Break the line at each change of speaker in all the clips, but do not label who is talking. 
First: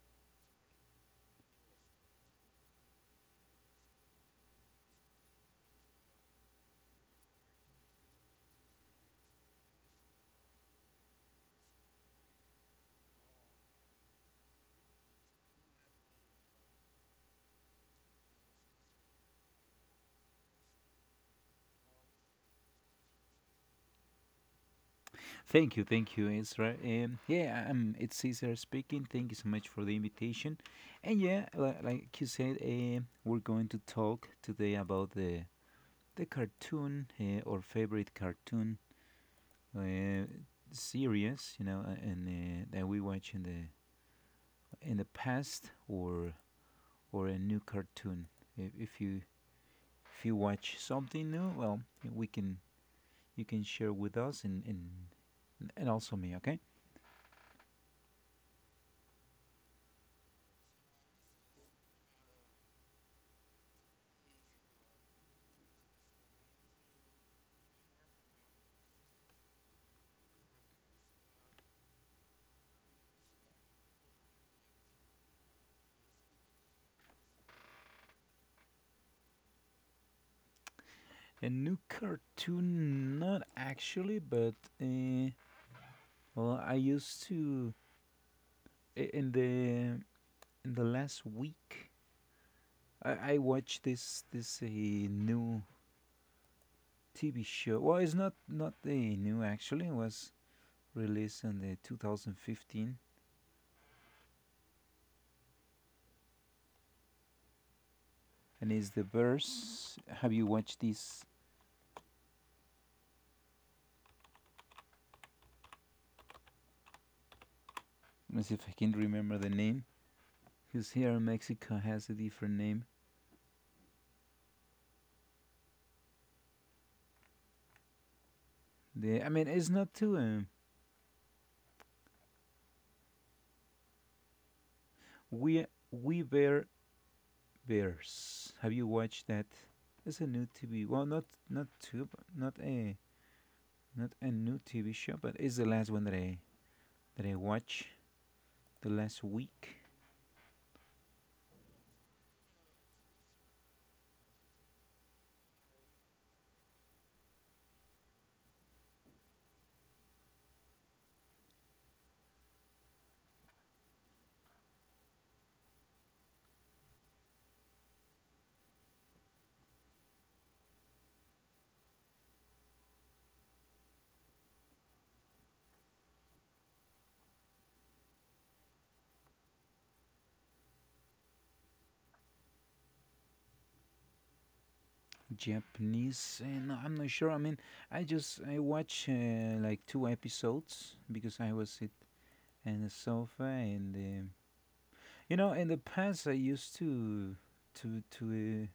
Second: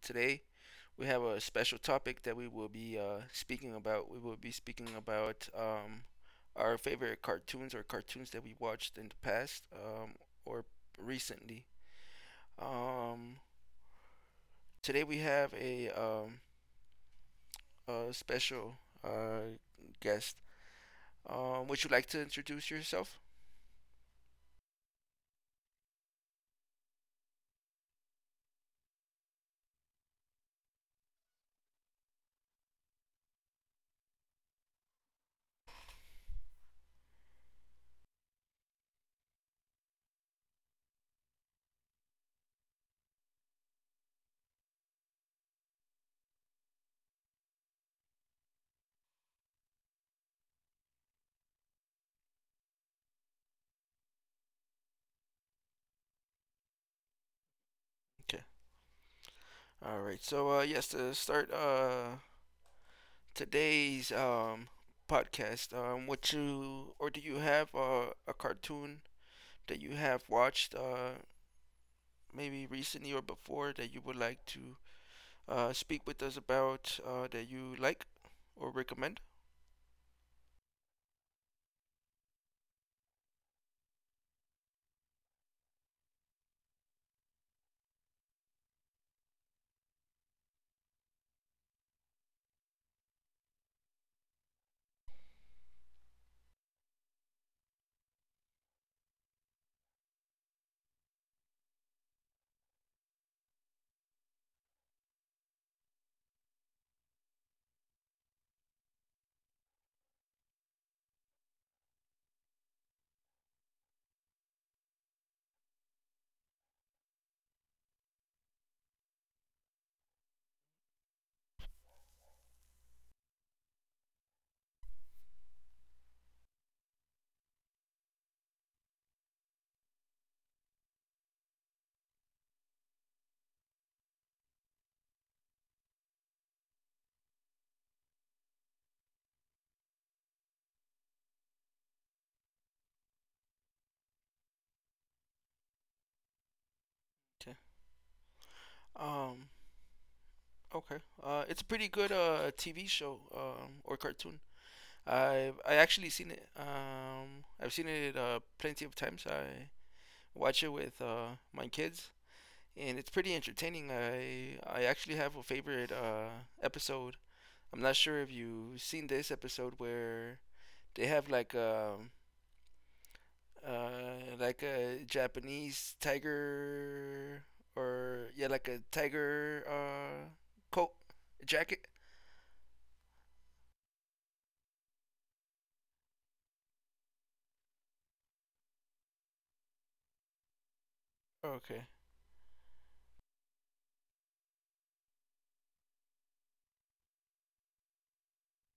Today we have a special topic that we will be speaking about. We will be speaking about our favorite cartoons or cartoons that we watched in the past or recently. Um, Today we have a a special uh, guest. Would you like to introduce yourself?
Thank you, Ezra. Yeah, it's Cesar speaking. Thank you so much for the invitation. And yeah, like you said, we're going to talk today about the cartoon or favorite cartoon uh, series, you know, and that we watch in the past or a new cartoon. If, if you if you watch something new, well, we can you can share with us and also me, okay?
Okay. All right. So yes, to start today's podcast. What you or Do you have a cartoon that you have watched maybe recently or before that you would like to speak with us about, that you like or recommend?
A new cartoon, not actually, but uh, well, I used to eh, in the in the last week I watched this new TV show. Well, it's not new actually. It was released in the 2015, and it's the verse. Have you watched this? Let's see if I can remember the name. Because here in Mexico has a different name. The I mean, it's not too. We We Were Bears. Have you watched that? It's a new TV. Well, not tube, not a not a new TV show, but it's the last one that I
Okay.
watch the last
Um.
week.
Okay. It's a pretty good TV show or cartoon. I actually seen it. I've seen it plenty of times. I watch it with my kids, and it's pretty entertaining. I actually have a favorite episode. I'm not sure if you've seen this episode where they have like a Japanese tiger, or yeah, like a tiger coat jacket.
Japanese, eh, no, I'm not sure. I mean, I watch like two episodes because I was
Okay,
sit on the sofa and you know in the past I used to to to uh,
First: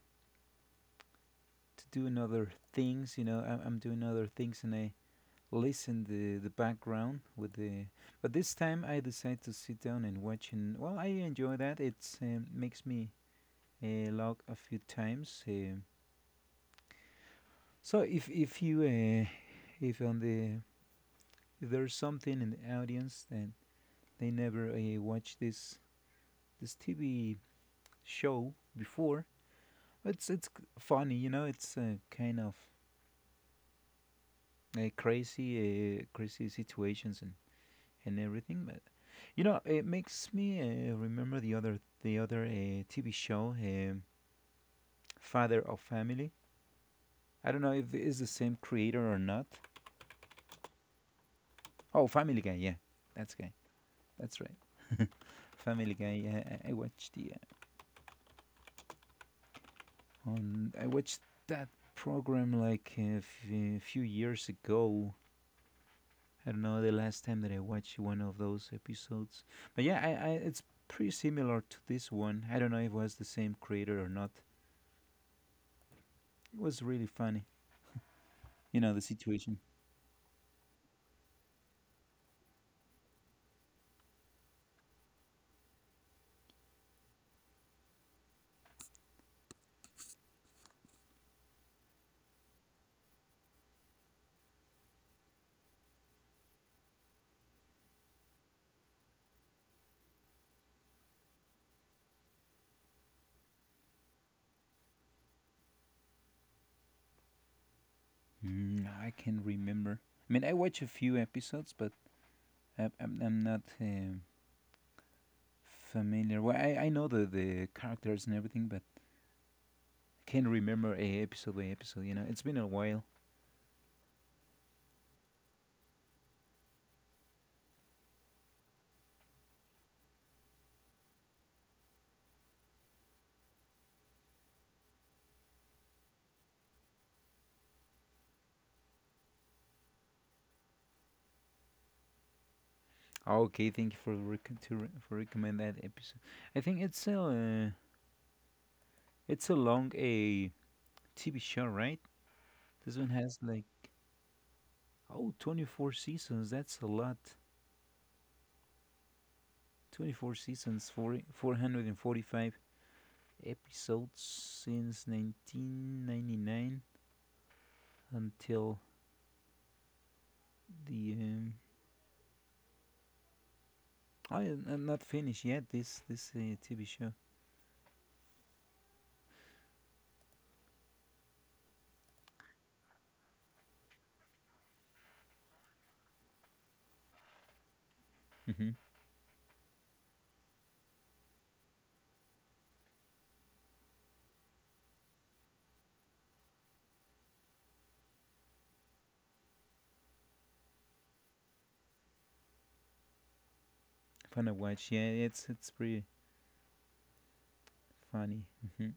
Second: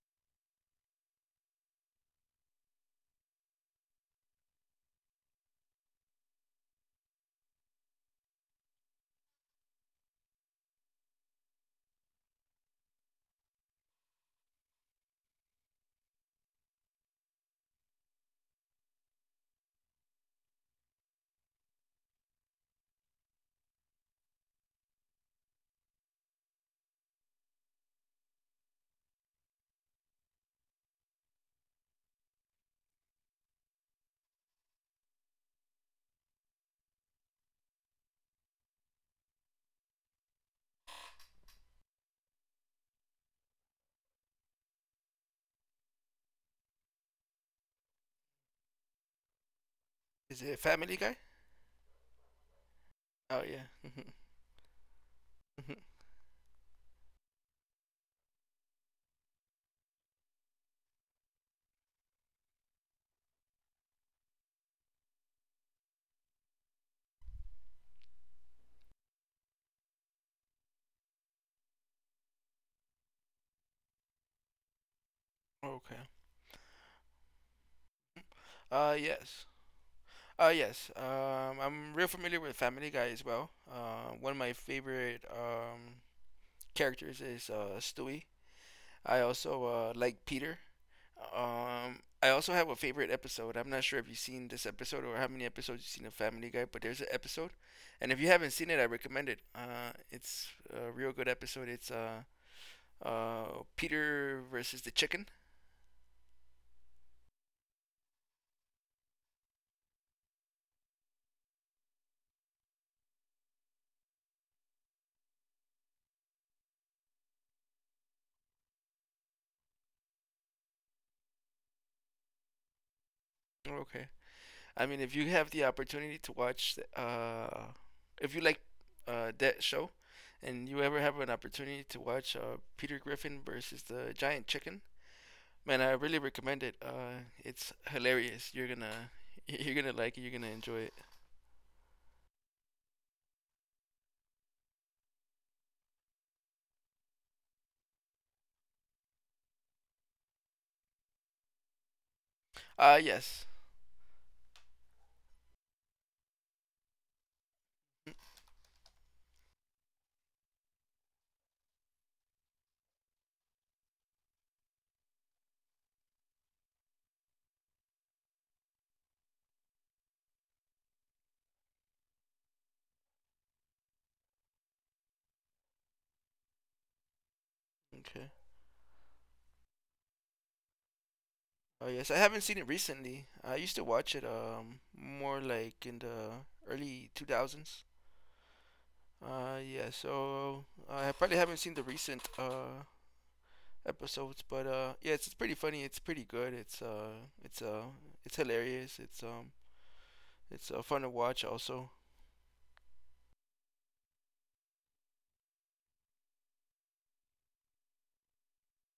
to do another things. You know, I'm doing other things and I listen the background with the. But this time I decided to sit down and watch, and well, I enjoy that. It's makes me log a few times. So if you if on the if there's something in the audience that they never watched this TV show before, it's funny, you know. It's kind of crazy situations and everything. But you know, it makes me remember the other TV show, Father of Family. I don't know if it's the same creator or not.
is it Family Guy?
Oh, Family Guy. Yeah, that's
Oh
guy.
yeah.
That's right. Family Guy. Yeah, I watched the on. I watched that program like few years ago. I don't know the last time that I watched one of those episodes. But yeah, it's pretty similar to this one. I don't know if it was the same creator or not.
Okay.
It was really funny. You know the
Yes.
situation.
Yes. I'm real familiar with Family Guy as well. One of my favorite characters is Stewie. I also like Peter. I also have a favorite episode. I'm not sure if you've seen this episode or how many episodes you've seen of Family Guy, but there's an episode, and if you haven't seen it, I recommend it. It's a real good episode. It's Peter versus the chicken.
Mm, I can remember. I mean, I watch a few episodes, but I'm not familiar. Well, I know the characters and everything, but can't remember a episode by episode. You know, it's been a while.
Okay. I mean, if you have the opportunity to watch, if you like that show, and you ever have an opportunity to watch Peter Griffin versus the giant chicken, man, I really recommend it. It's hilarious. You're gonna, you're gonna like it. You're gonna enjoy it.
Oh, okay, thank you for recommend that episode. I think it's a long a TV show, right? This one has
Yes.
like oh 24 seasons. That's a lot.
Mm.
24 seasons, 40, 445 episodes since 1999 until the. I am not finished yet. This TV show.
Okay. Oh yes, I haven't seen it recently. I used to watch it more like in the early 2000s.
Mm-hmm.
Yeah. So I probably haven't seen the recent episodes, but yeah, it's pretty funny. It's pretty good. It's it's hilarious. It's fun to watch also.
Fun to watch. Yeah, it's pretty funny. Mm-hmm.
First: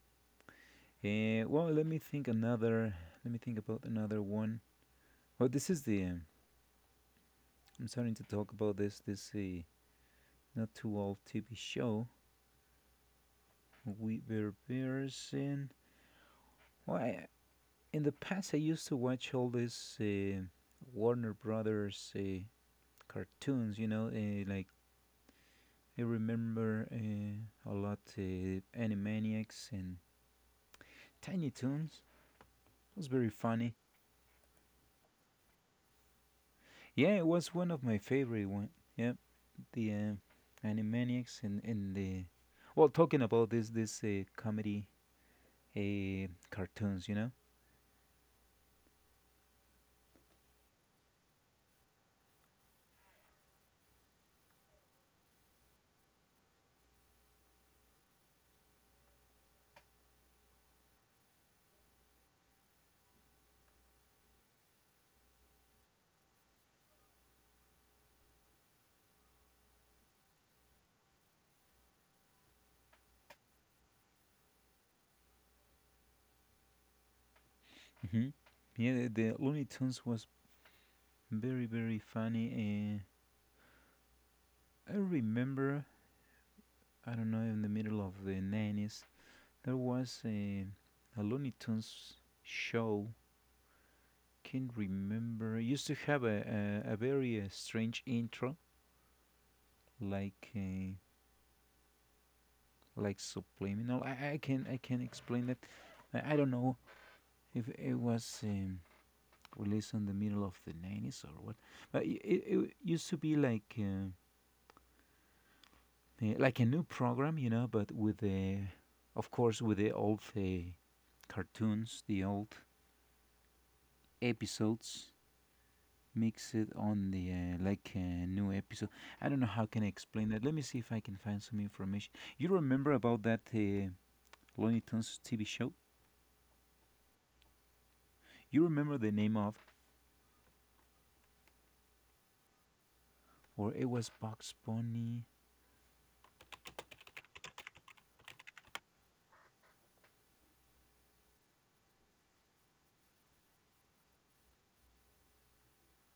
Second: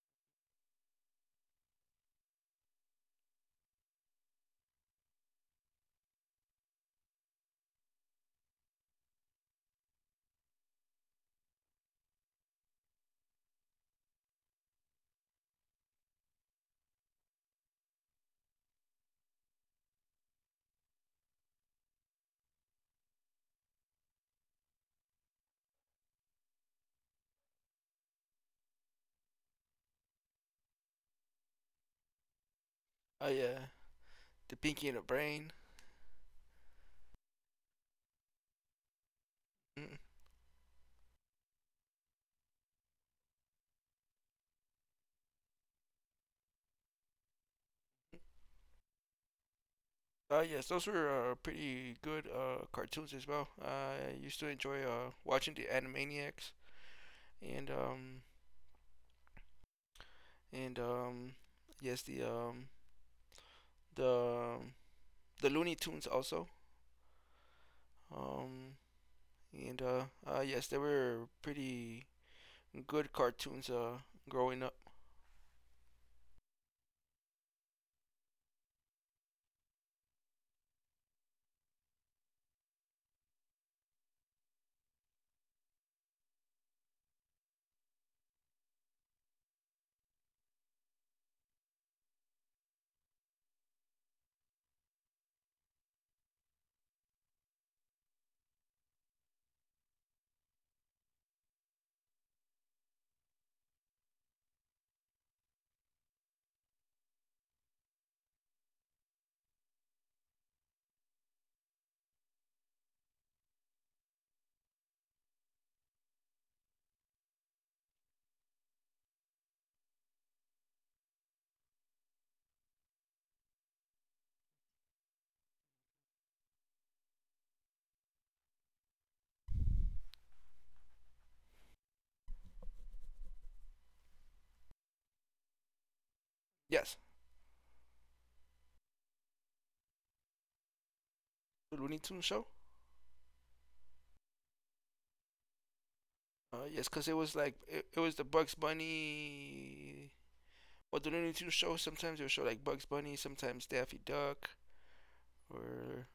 Let me think another. Let me think about another one. Oh, this is the. I'm starting to talk about this. This not too old TV show. We were bears in. Well, in the past, I used to watch all this Warner Brothers cartoons, you know, like I remember a lot Animaniacs and Tiny Toons. It was
Oh
very
yeah,
funny.
the Pinky and the Brain.
Yeah, it was one of my favorite one. Yeah, the
Mm.
Animaniacs and the well, talking about this comedy cartoons, you know.
Yes, those were pretty good cartoons as well. I used to enjoy watching the Animaniacs and um, and yes, the the Looney Tunes also. Um, and Yes, they were pretty good cartoons growing up.
Hmm. Yeah, the Looney Tunes was very very funny. I remember, I don't know, in the middle of the 90s, there was a Looney Tunes show can remember. It used to have a very strange intro, like uh, like subliminal. I can explain that. I don't know if it was released in the middle of the 90s or what, but it used to be like a new program, you know, but with the of course with the old cartoons, the old episodes mix it on the like new episode. I don't know how can I explain that. Let me see if I can find some information. You remember about that Looney Tunes TV show?
Yes,
You remember the name of,
the Looney Tunes show.
or it was Bugs Bunny?
Yes, because it was like it was the Bugs Bunny. Well, the Looney Tunes show sometimes it would show like Bugs Bunny, sometimes Daffy Duck, or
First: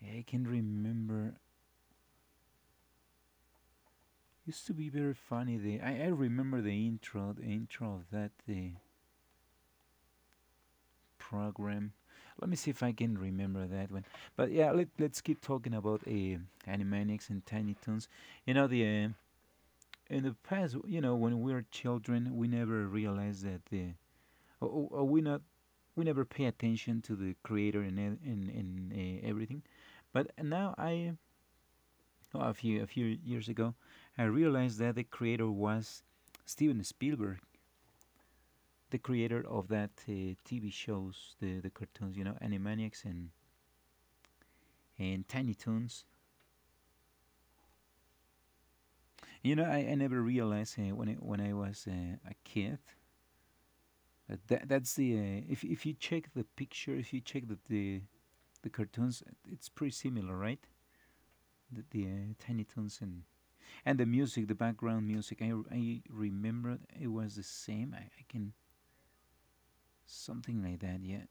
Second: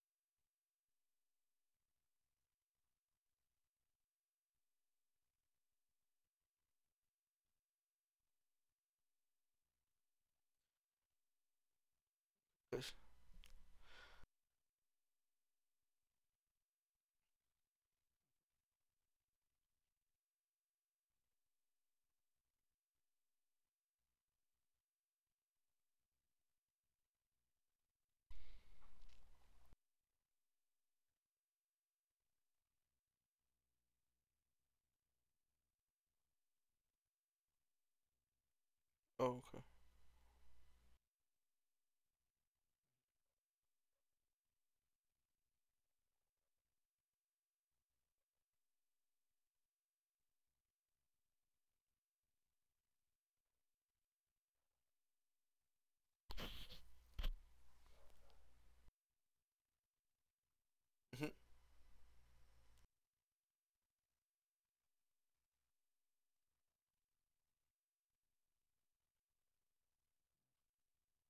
Yeah, I can remember. Used to be very funny. I remember the intro of that program. Let me see if I
yes.
can remember that one. But yeah, let's keep talking about Animaniacs and Tiny Toons. You know the in the past, you know, when we were children, we never realized that the or we not we never pay attention to the creator and everything. But a few years ago, I realized that the creator was Steven Spielberg, the
Oh,
creator
okay.
of that TV shows, the cartoons, you know, Animaniacs and Tiny Toons. You know, I never realized when I was a kid. That's the if you check the picture, if you check the cartoons, it's pretty similar, right?
Mhm.
The Tiny Toons and the music, the background music, I remember it was the same. I can Something like that, yeah.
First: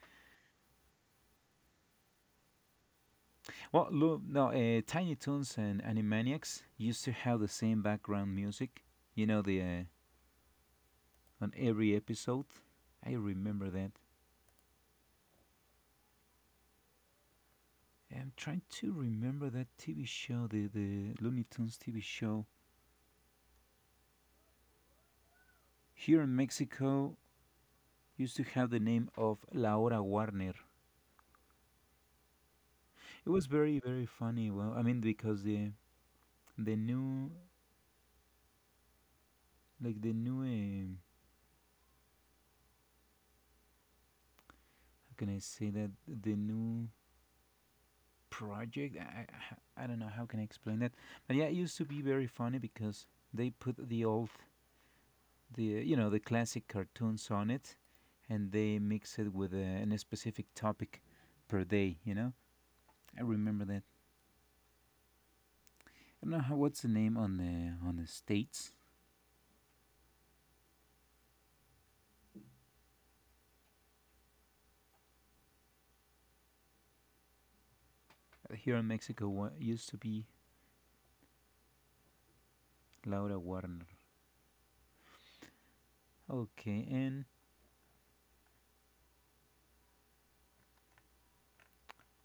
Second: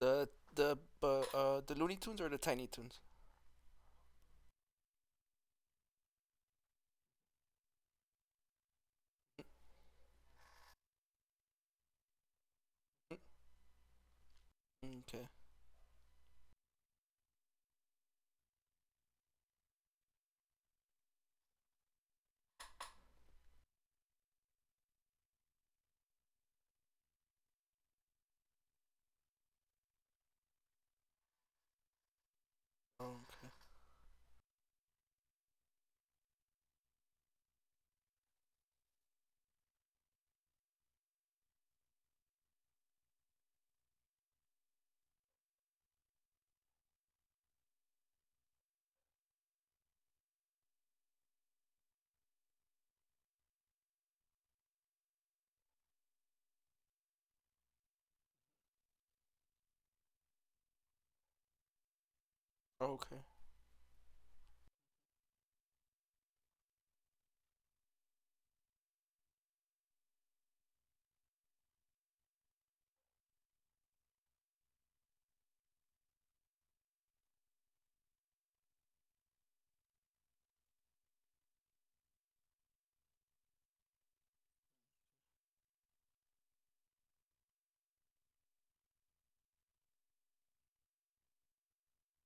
The the the Looney Tunes or the Tiny Tunes?
well look no Tiny Toons and Animaniacs used to have the same background music, you know, the on every episode. I
Mm-hmm.
remember that.
Okay.
I'm trying to remember that TV show, the Looney Tunes TV show. Here in Mexico used to have the name of La Hora Warner. It was
Okay.
very very funny. Well, I mean because the new like the new how can I say that, the new project, I don't know how can I explain that. But yeah, it used to be very funny because they put the old, the, you know, the classic cartoons on it, and they mix it with a, an specific topic per day. You know,
Okay.
I remember that. I don't know how, what's the name on the states. Here in Mexico, what used to be Laura Warner. Okay, and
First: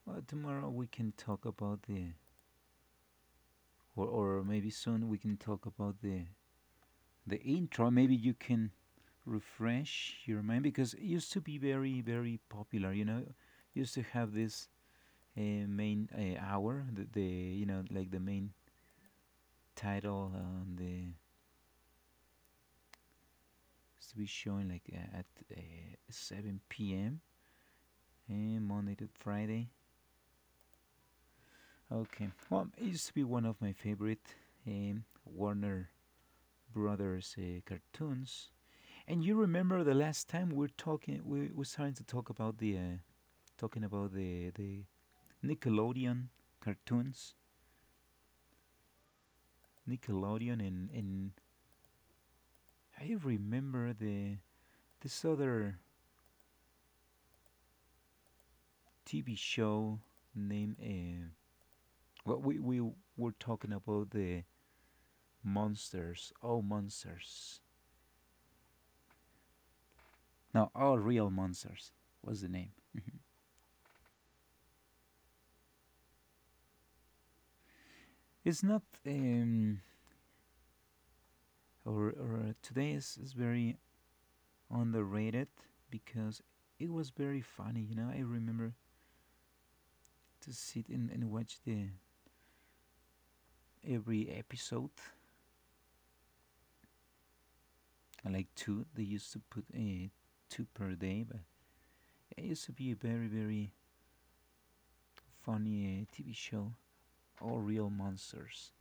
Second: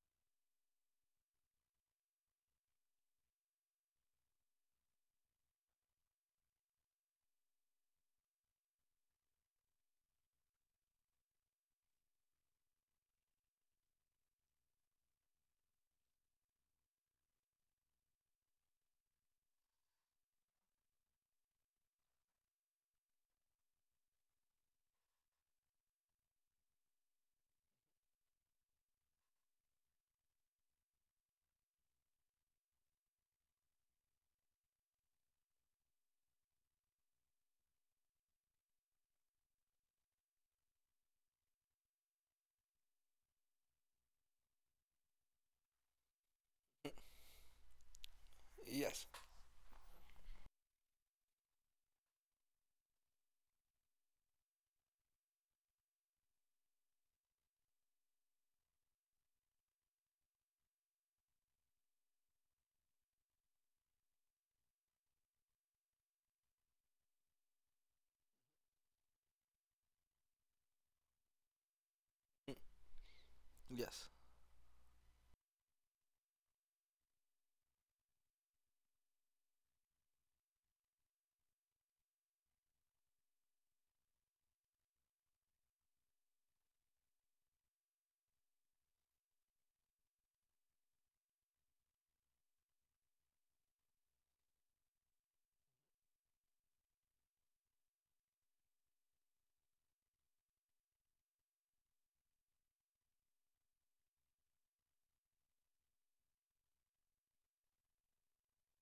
well, tomorrow we can talk about the, or maybe soon we can talk about the intro. Maybe you can refresh your mind because it used to be very very popular. You know, used to have this uh, main hour, the, you know, like the main title on the used to be showing like at uh, 7 p.m. and Monday to Friday. Okay, well, it used to be one of my favorite Warner Brothers cartoons. And you remember the last time we're talking, we were starting to talk about the talking about the Nickelodeon
Mm.
cartoons,
Yes.
Nickelodeon, and I remember the this other TV show named. Well, we were talking about the monsters. Oh, monsters! No, oh, real monsters. What's the
Mm.
name?
Yes.
It's not. Or today is very underrated because it was very funny. You know, I remember to sit and watch the every episode, like two. They used to put two per day, but it used to be a very very funny TV show. All real monsters.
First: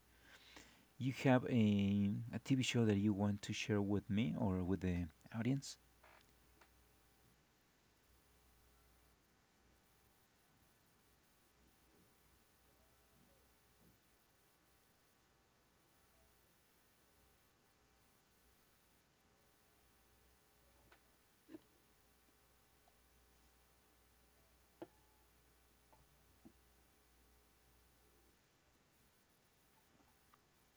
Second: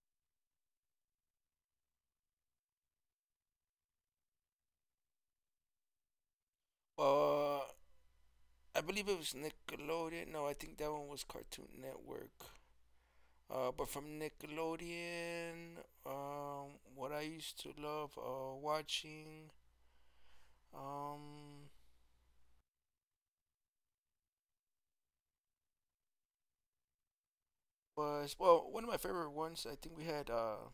You have a TV show that you want to share with me or with the audience?
Uh, I believe it was Nickelodeon. No, I think that one was Cartoon Network. But from Nickelodeon, what I used to love watching um was well one of my favorite ones. I think we had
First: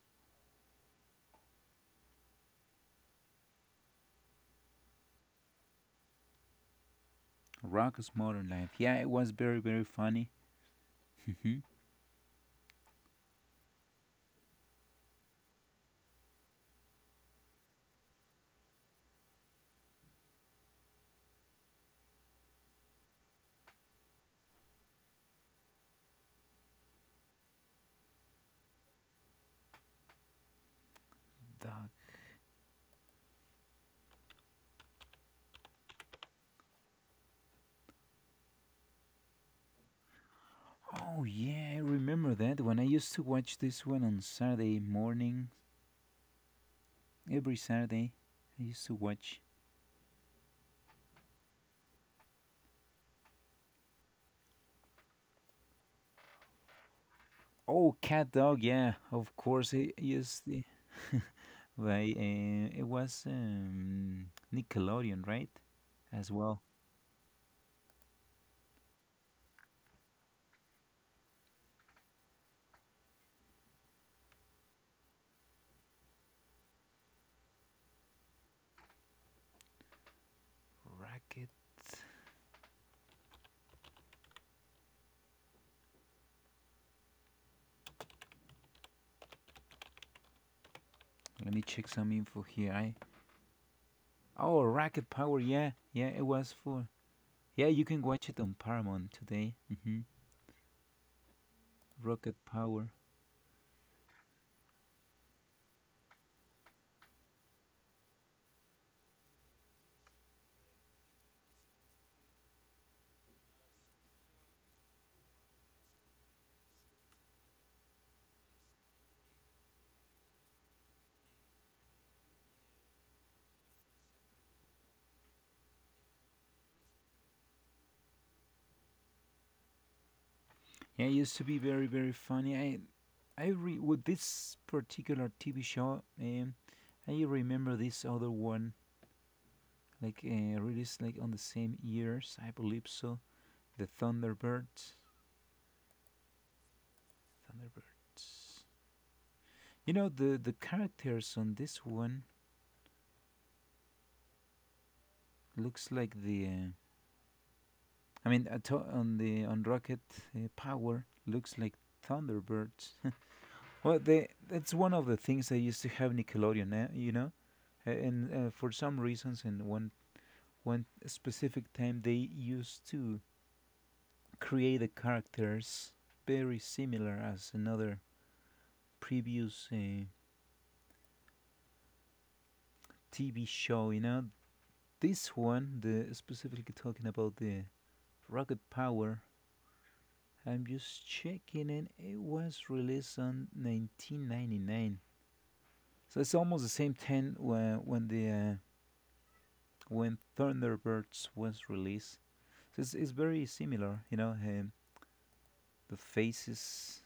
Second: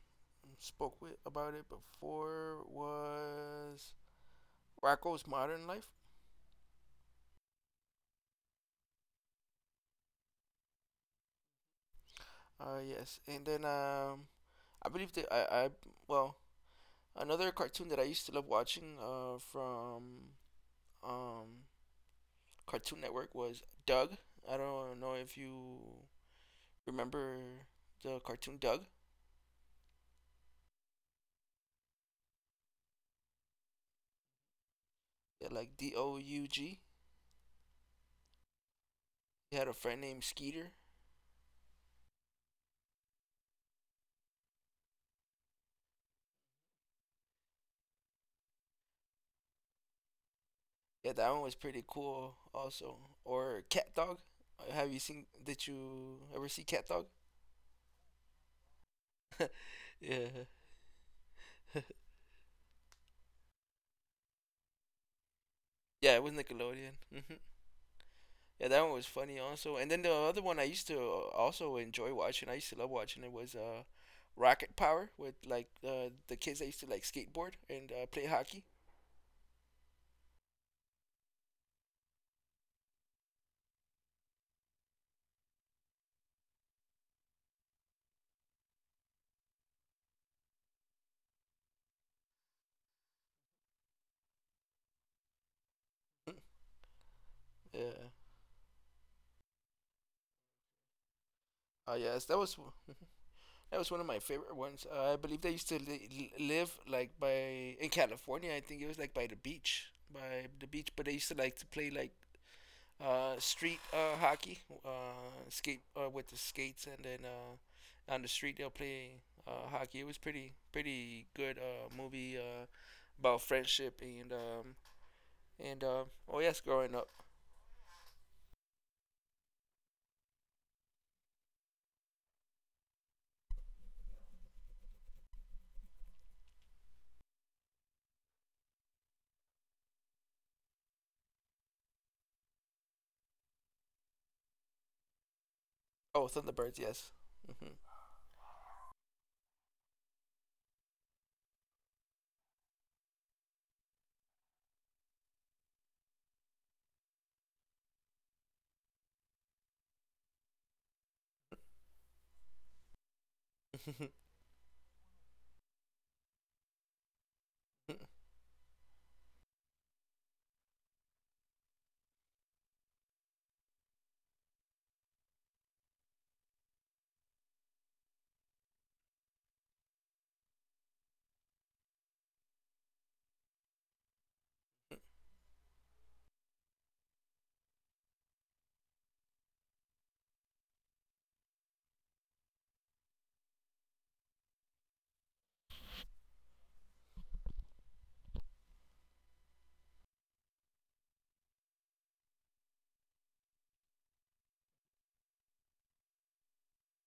spoke with about it before was Rocco's Modern Life.
Rocko's Modern Life. Yeah, it was very very funny.
Yes, and then I believe that I well another cartoon that I used to love watching from um Cartoon Network was Doug. I don't know if you remember the cartoon Doug,
Dog.
yeah, like Doug. He had a friend named Skeeter.
Oh yeah, I remember that when I used to watch this one on Saturday morning. Every Saturday, I used to watch.
Yeah, that one was pretty cool also. Or Cat Dog. Have you seen? Did you ever see Cat Dog?
Oh, Cat Dog, yeah, of course. It
Yeah,
used to- like it was Nickelodeon, right?
yeah, it was
As well.
Nickelodeon. Yeah, that one was funny also. And then the other one I used to also enjoy watching. I used to love watching it was Rocket Power with like the kids that used to like skateboard and play hockey.
Racket. Let me check some info here. I Oh, Racket Power, yeah, yeah. It was for yeah. You can
Yeah.
watch it on Paramount today. Hmm.
Oh yes,
Rocket Power.
that was one of my favorite ones. I believe they used to live like by in California. I think it was like by the beach. But they used to like to play like street hockey, skate with the skates, and then on the street they'll play hockey. It was pretty good movie about friendship and oh yes, growing up.
Yeah, it used to be very very funny. With this particular TV show, I remember this other one like released like on the same years, I believe so. The Thunderbirds,
Oh, Thunderbirds, yes.
Thunderbirds. You know the characters on this one looks like the. I mean, uh, on Rocket Power looks like Thunderbirds. Well,
Hmm.
they that's one of the things they used to have Nickelodeon. Eh, you know, and for some reasons, in one specific time, they used to create the characters very similar as another previous TV show, you know. This one, the specifically talking about the rocket power, I'm just checking and it was released on 1999. So it's almost the same time when the when Thunderbirds was released. So it's very similar, you know, the faces,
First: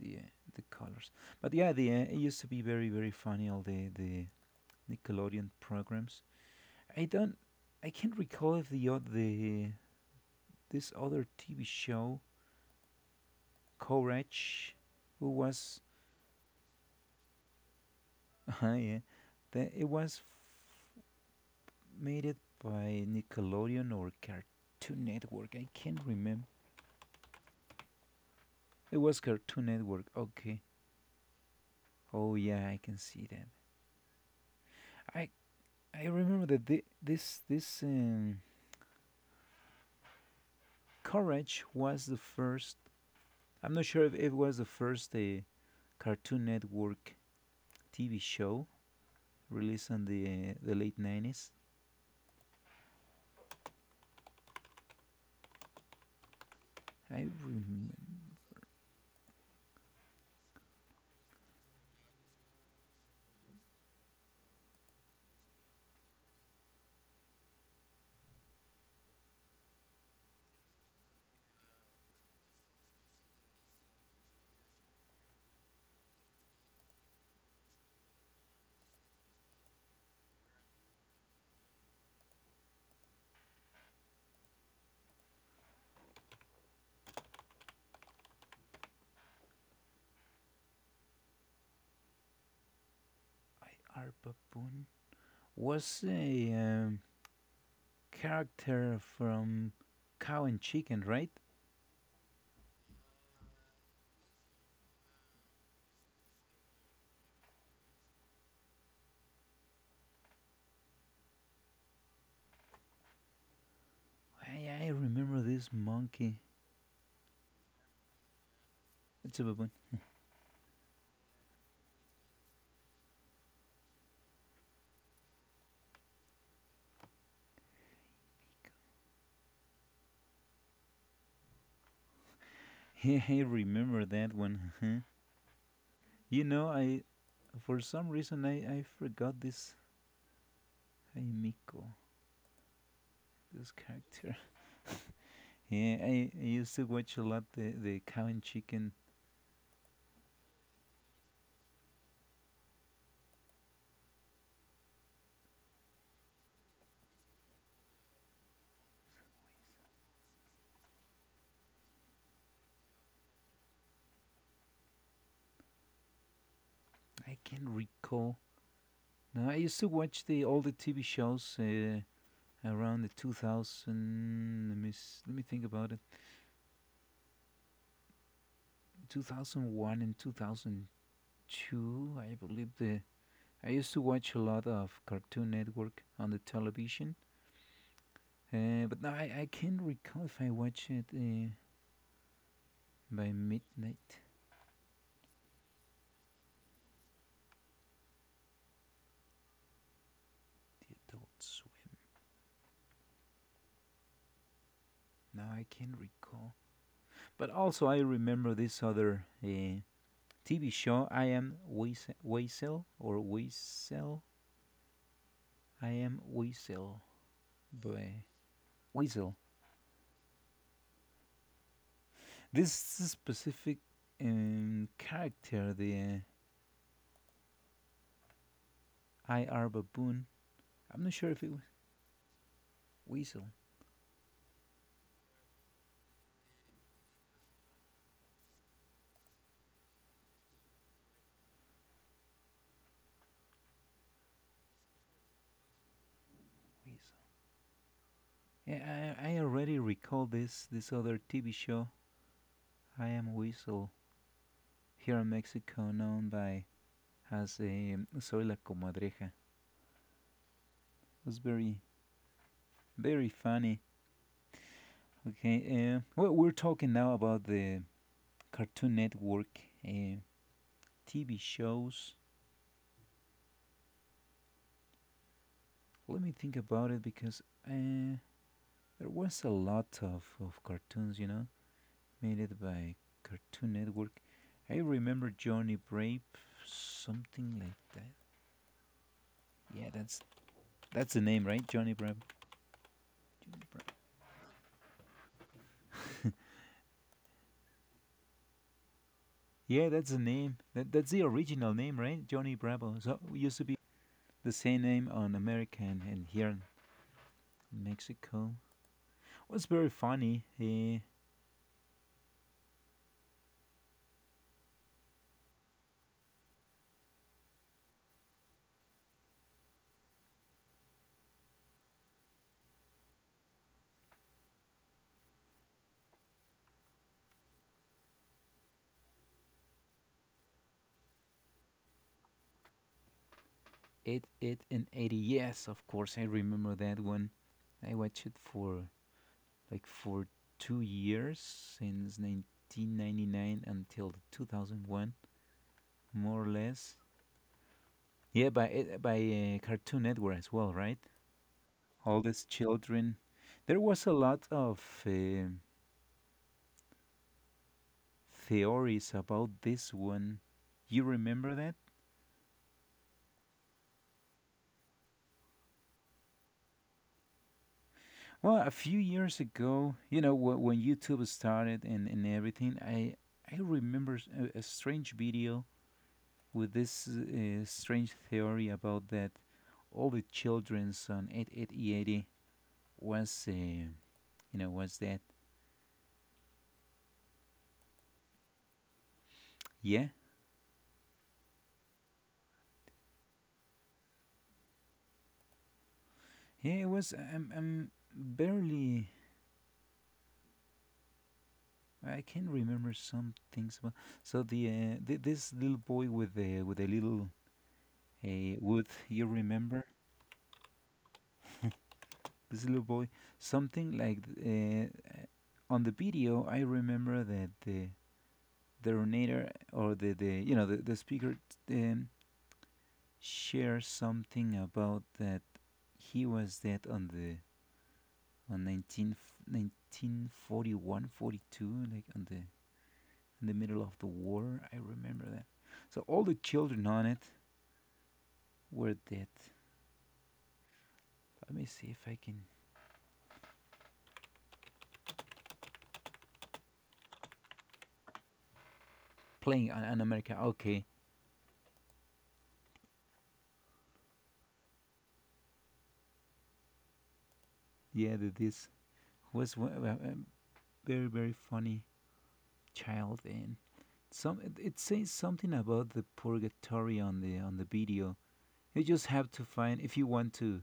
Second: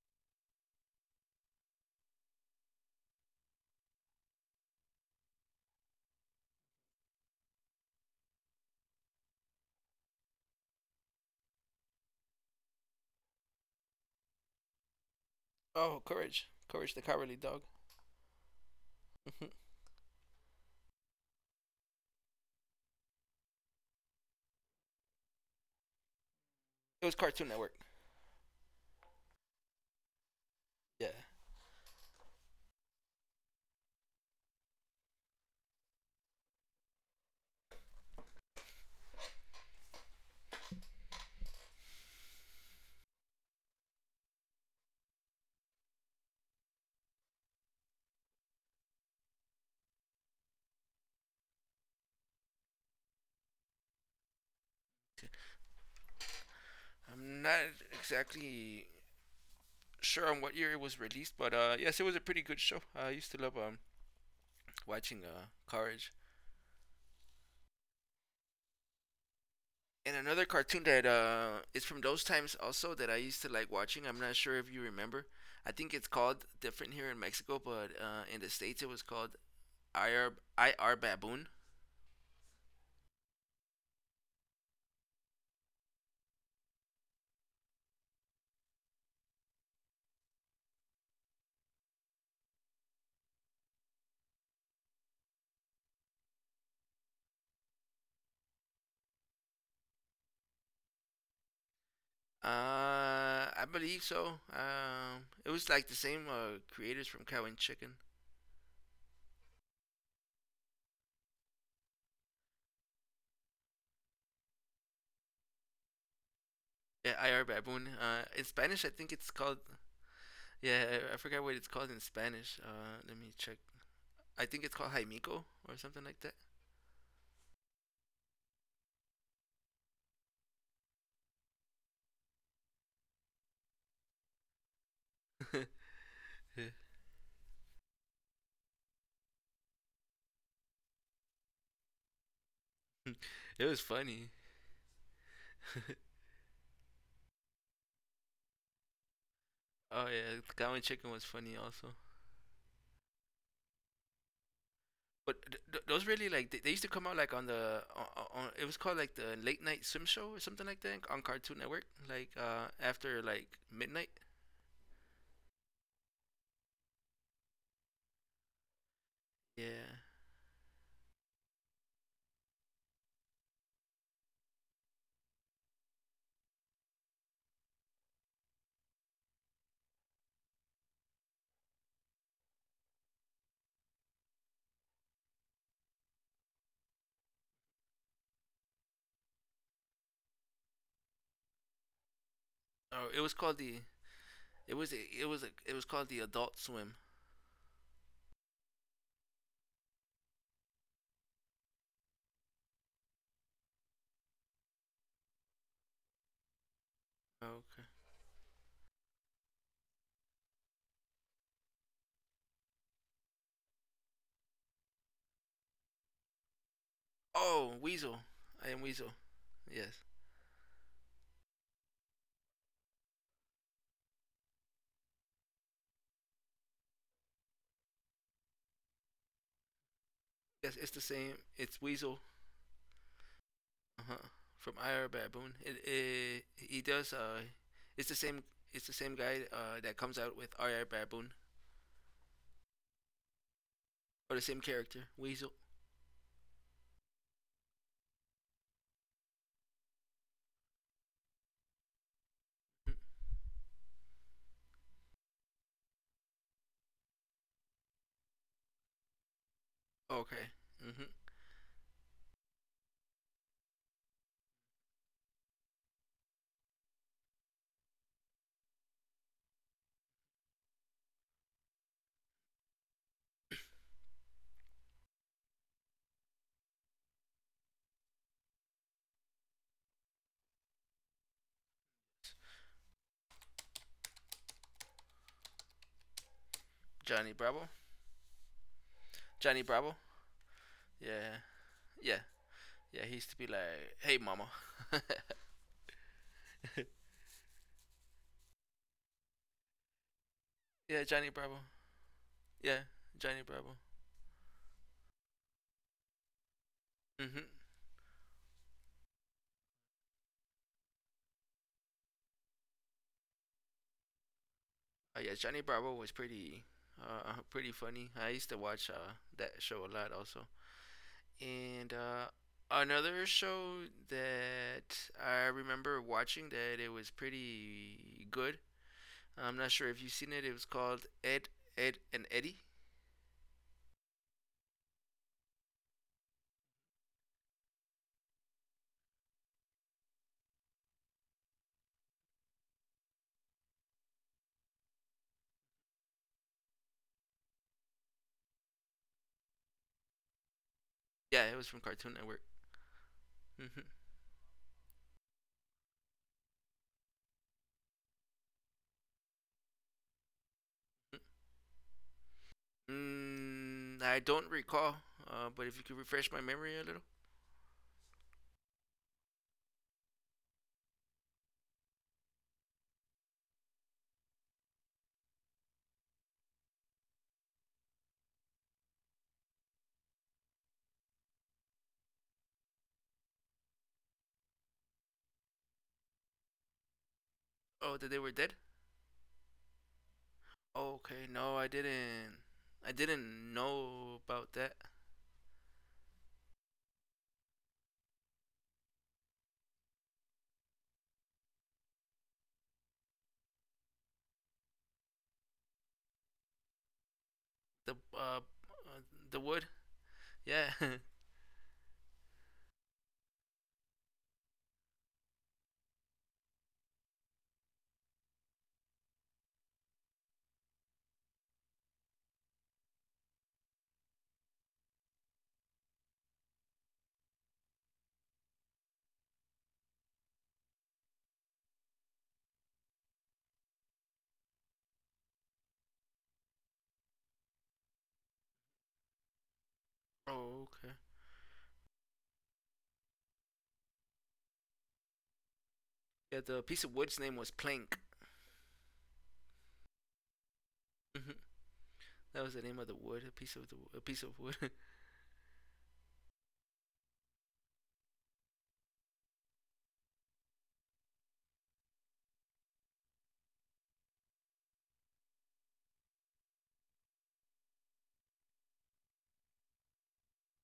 the uh, the colors. But yeah, the it used to be very, very funny all the Nickelodeon programs. I don't, I can't recall if the oth- the this other TV show, Courage, who was,
Oh, Courage, Courage the Cowardly Dog.
yeah, that it was made it by Nickelodeon or Cartoon Network. I can't remember.
It was Cartoon Network.
It was Cartoon Network. Okay.
Yeah,
Oh yeah, I can see that. I I remember that thi- this Courage was the first. I'm not sure if it was the first Cartoon Network TV show released in the late 90s. I
I'm not
remember.
exactly sure on what year it was released, but yes, it was a pretty good show. I used to love watching Courage, and another cartoon that is from those times also that I used to like watching. I'm not sure if you remember. I think it's called different here in Mexico, but in the states it was called IR Baboon.
I are Baboon was a character from Cow and Chicken, right?
I believe so. It was like the same creators from Cow and Chicken.
I remember this monkey.
Yeah, IR Baboon. In Spanish, I think it's
It's a
called.
Baboon.
Yeah, I forgot what it's called in Spanish. Let me check. I think it's called Jaimico or something like
I remember that one. Huh?
that.
you know, I For some reason I forgot this Jaimico,
It
this
was funny.
character. Yeah, I used to watch a lot the Cow and Chicken.
Oh yeah, Cow and Chicken was funny also. But those really like they used to come out like on on it was called like the late night swim show or something like that on Cartoon Network like after like midnight.
I can't recall. No, I used to
Yeah.
watch the all the TV shows, around the 2000. Let me think about it. 2001 and 2002, I believe, the I used to watch a lot of Cartoon Network on the television, but now I can't recall if I watched it,
Oh, it
by
was called the
midnight.
it was it was called the Adult Swim.
The Adult Swim. Now I can't recall. But
Okay.
also I remember this other TV show, I Am Weasel, or Weasel. I Am Weasel.
Oh, Weasel.
By
I am Weasel.
Weisel.
Yes.
This specific character, the I.R. Baboon.
Yes, it's the
I'm not sure
same.
if it was
It's Weasel.
Weasel.
Uh huh. From Ira Baboon. It He does it's the same it's the same guy that comes out with Ira Baboon. Or the same character, Weasel.
Weasel. Yeah, I already recall this other TV show,
Mm.
I Am Weasel, here in Mexico, known by as a Soy la Comadreja. It
Okay. Hmm.
was very, very funny. Okay, well, we're talking now about the Cartoon Network, uh, TV shows. Let me think about it, because uh, there was a lot of cartoons. Made it by Cartoon Network. I remember Johnny Brave,
Johnny
something
Bravo.
like that.
Johnny
Yeah,
Bravo.
that's the
Yeah.
name, right? Johnny Bravo.
Yeah. Yeah. He used to be like, "Hey, mama."
Yeah, that's the name. That,
Yeah,
that's the
Johnny Bravo.
original name, right? Johnny
Yeah,
Bravo. So it
Johnny
used to
Bravo.
be the same name on America and here in
Mhm.
Mexico. What's very funny?
Oh yeah, Johnny Bravo was pretty, pretty funny. I used to watch that show a lot also. And another show that I remember watching that it was pretty good. I'm not sure if you've seen it. It was called Ed and Eddie.
Eight, eight, and eighty. Yes, of course, I remember that one. I watched it for like for 2 years, since 1999 until 2001. More or less. Yeah, by Cartoon Network as well, right?
Yeah, it was from Cartoon
All
Network.
these children. There
Mhm.
was a lot of um theories about this one. You remember that?
Mm, I don't recall. But if you could refresh my memory a little.
Well, a few years ago, when YouTube started and everything, I remember a strange video with this strange theory about that all the children's on 8880 was, uh, you was that.
Oh, that they were dead.
Yeah.
Okay, no, I didn't. I didn't know about that.
Yeah, it was. I'm barely. I can remember some things about. So this little boy with the with a little,
The uh,
wood.
uh,
You
the wood.
remember
Yeah.
this little boy? Something like, uh, on the video. I remember that the donator, or the you know the speaker, um, shares something about that he was dead on the on nineteen forty one forty two, like on the in the middle of the war. I remember that. So all the children on it were dead.
Oh, okay.
Let me see if I can
Yeah, the piece of wood's name was plank.
playing on America. Okay,
That was the name of the wood. A piece of wood.
yeah, this was a very, very funny child, and some it says something about the purgatory on the video. You just have to find if you want to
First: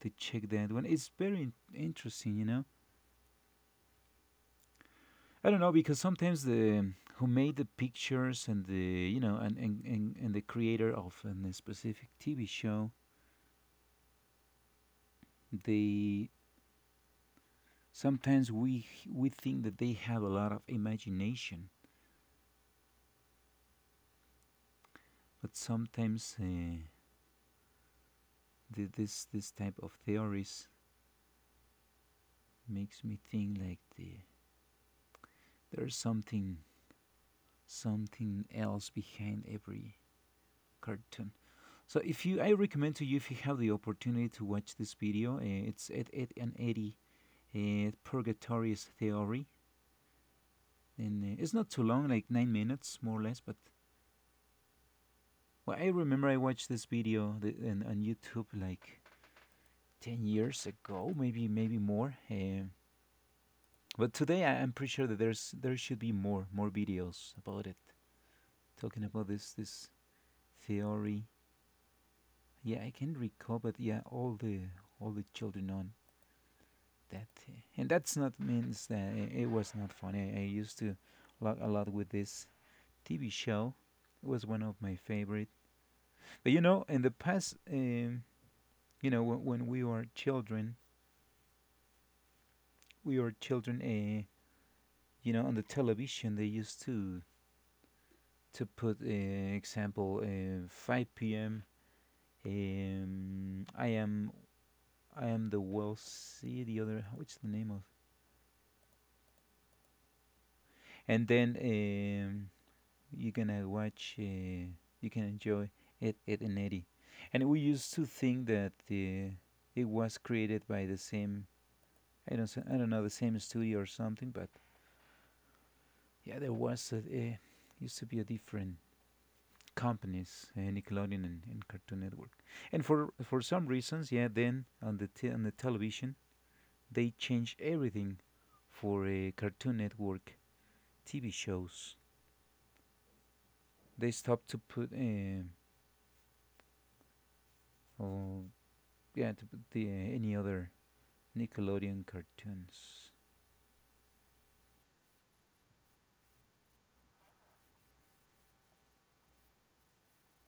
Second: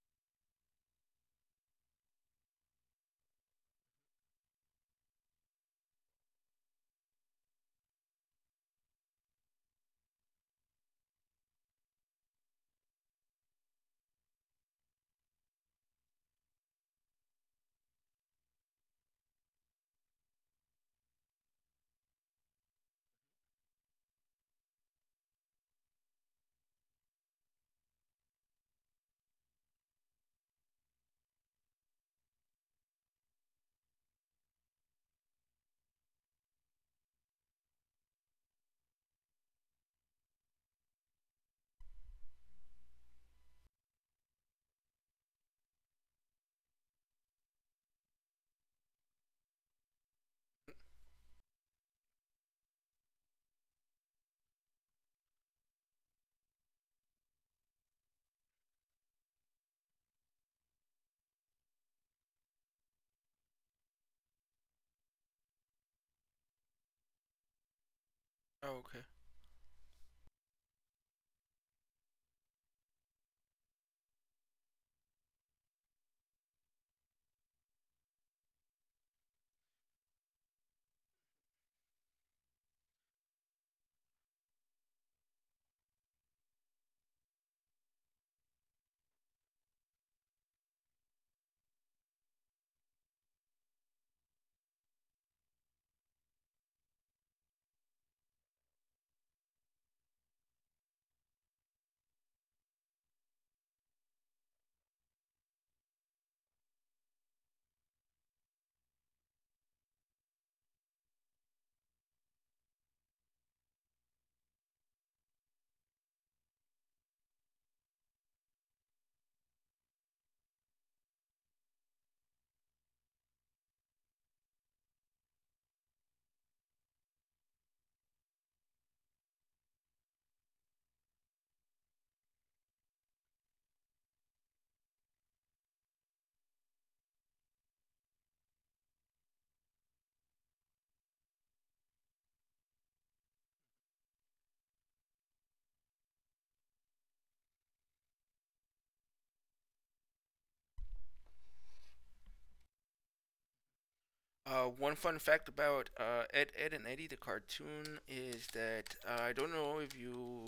to check that one. It's very interesting. I don't know, because sometimes the who made the pictures and the you know and the creator of a specific TV show, they sometimes we think that they have a lot of imagination, but sometimes the, this type of theories makes me think like, there's something else behind every cartoon. So if you, I recommend to you, if you have the opportunity to watch this video, it's at Ed and Eddie, Purgatorious Theory, and it's not too long, like 9 minutes more or less. But, well, I remember I watched this video, on YouTube like 10 years ago, maybe more. But today, I'm pretty sure that there should be more videos about it,
Oh, okay.
talking about this theory. Yeah, I can recall, but yeah, all the children on that, and that's not means that it was not funny. I used to log a lot with this TV show. It was one of my favorite. But, in the past, when, we were children, we were children. On the television, they used to put, example, 5 p.m. Um, I am I am the, well, see the other, what's the name of, and then, you're gonna watch, you can enjoy it at an 80, and we used to think that the it was created by the same, I don't know, the same studio or something, but yeah, there was a, used to be a different companies, Nickelodeon and Cartoon Network. And for some reasons, yeah, then on on the television they changed everything for, Cartoon Network TV shows. They stopped to put, oh, yeah, to put the, any other Nickelodeon cartoons.
One fun fact about Ed Ed and Eddie the cartoon is that I don't know if you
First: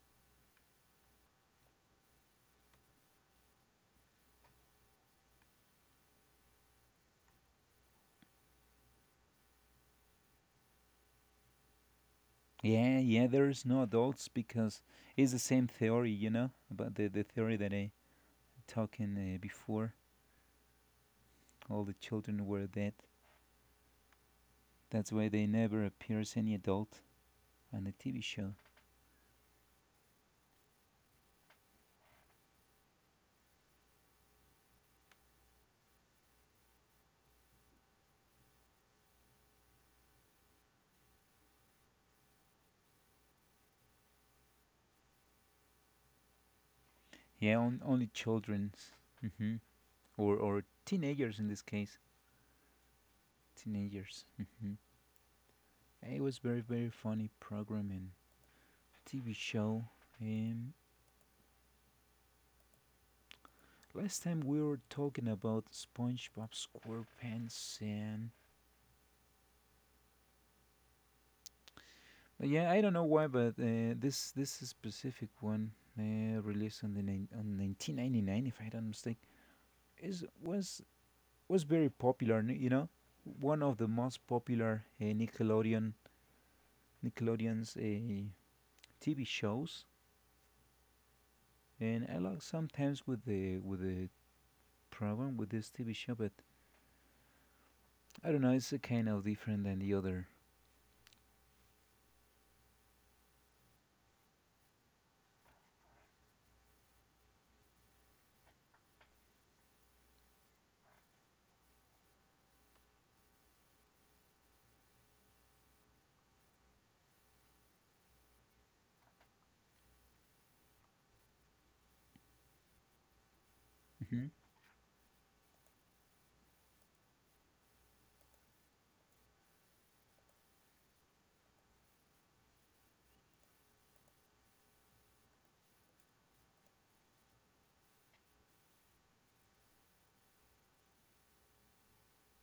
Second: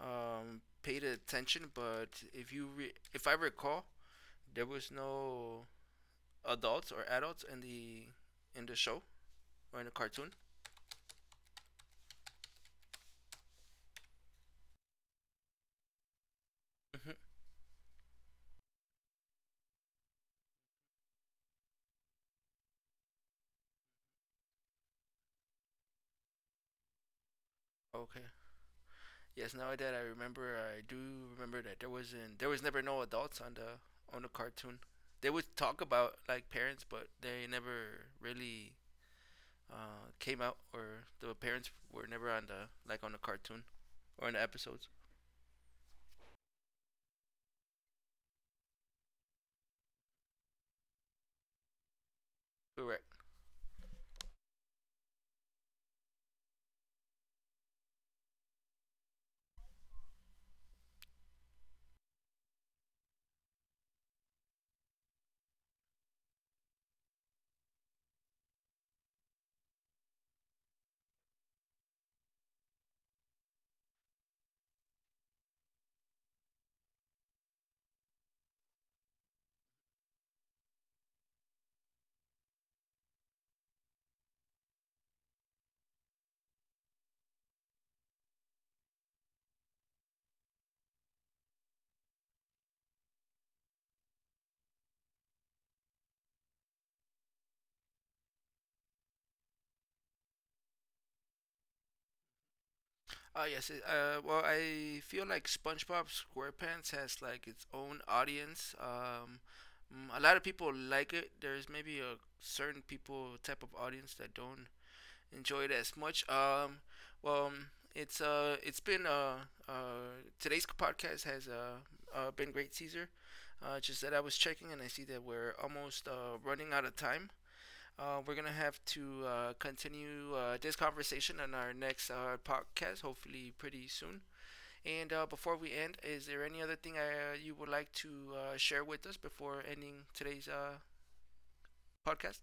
paid attention, but if you if I recall, there was no adults or adults in the show or in the cartoon.
Yeah, yeah, there's no adults, because it's the same theory, about the,
Hmm.
the theory that I talking, before. All the children were dead. That's why they never appears any adult on the
Okay.
TV show.
Yes, now that I remember, I do remember that there was never no adults on the cartoon. They would talk about like parents, but they never really came out, or the parents were never on the like on the cartoon or in the episodes.
Yeah, only children's. Hmm. Or teenagers, in this case.
Correct.
Teenagers. Hmm. It was very, very funny program and TV show. Um, Last time we were talking about SpongeBob SquarePants and. Yeah, I don't know why, but this specific one, released on the nine on 1999, if I don't mistake, is was very popular. One of the most popular, Nickelodeon's TV shows, and I like sometimes with the program with this TV show, but I don't know, it's a kind of different than the other.
Oh yes, it, well, I feel like SpongeBob SquarePants has like its own audience. A lot of people like it. There's maybe a certain people type of audience that don't enjoy it as much. Well, um, it's been uh today's podcast has been great, Caesar. Just that I
Hmm.
was checking and I see that we're almost running out of time. We're gonna have to continue this conversation on our next podcast, hopefully pretty soon. And before we end, is there any other thing you would like to share with us before ending today's podcast?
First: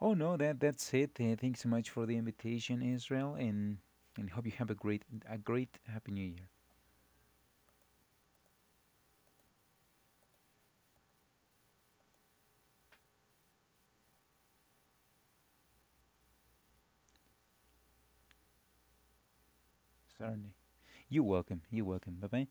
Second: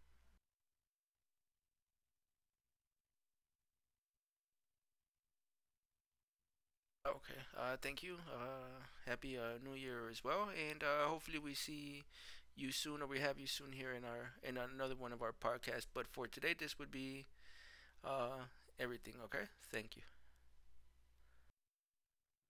Oh no, that's it. Thanks so much for the invitation, Israel, and hope you have a great, happy New Year.
Okay. Thank you. Happy New Year as well, and hopefully we see you soon, or we have you soon here in our in another one of our podcasts. But for today, this would be uh, everything. Okay. Thank you.
Certainly, you're welcome. You're welcome. Bye, bye.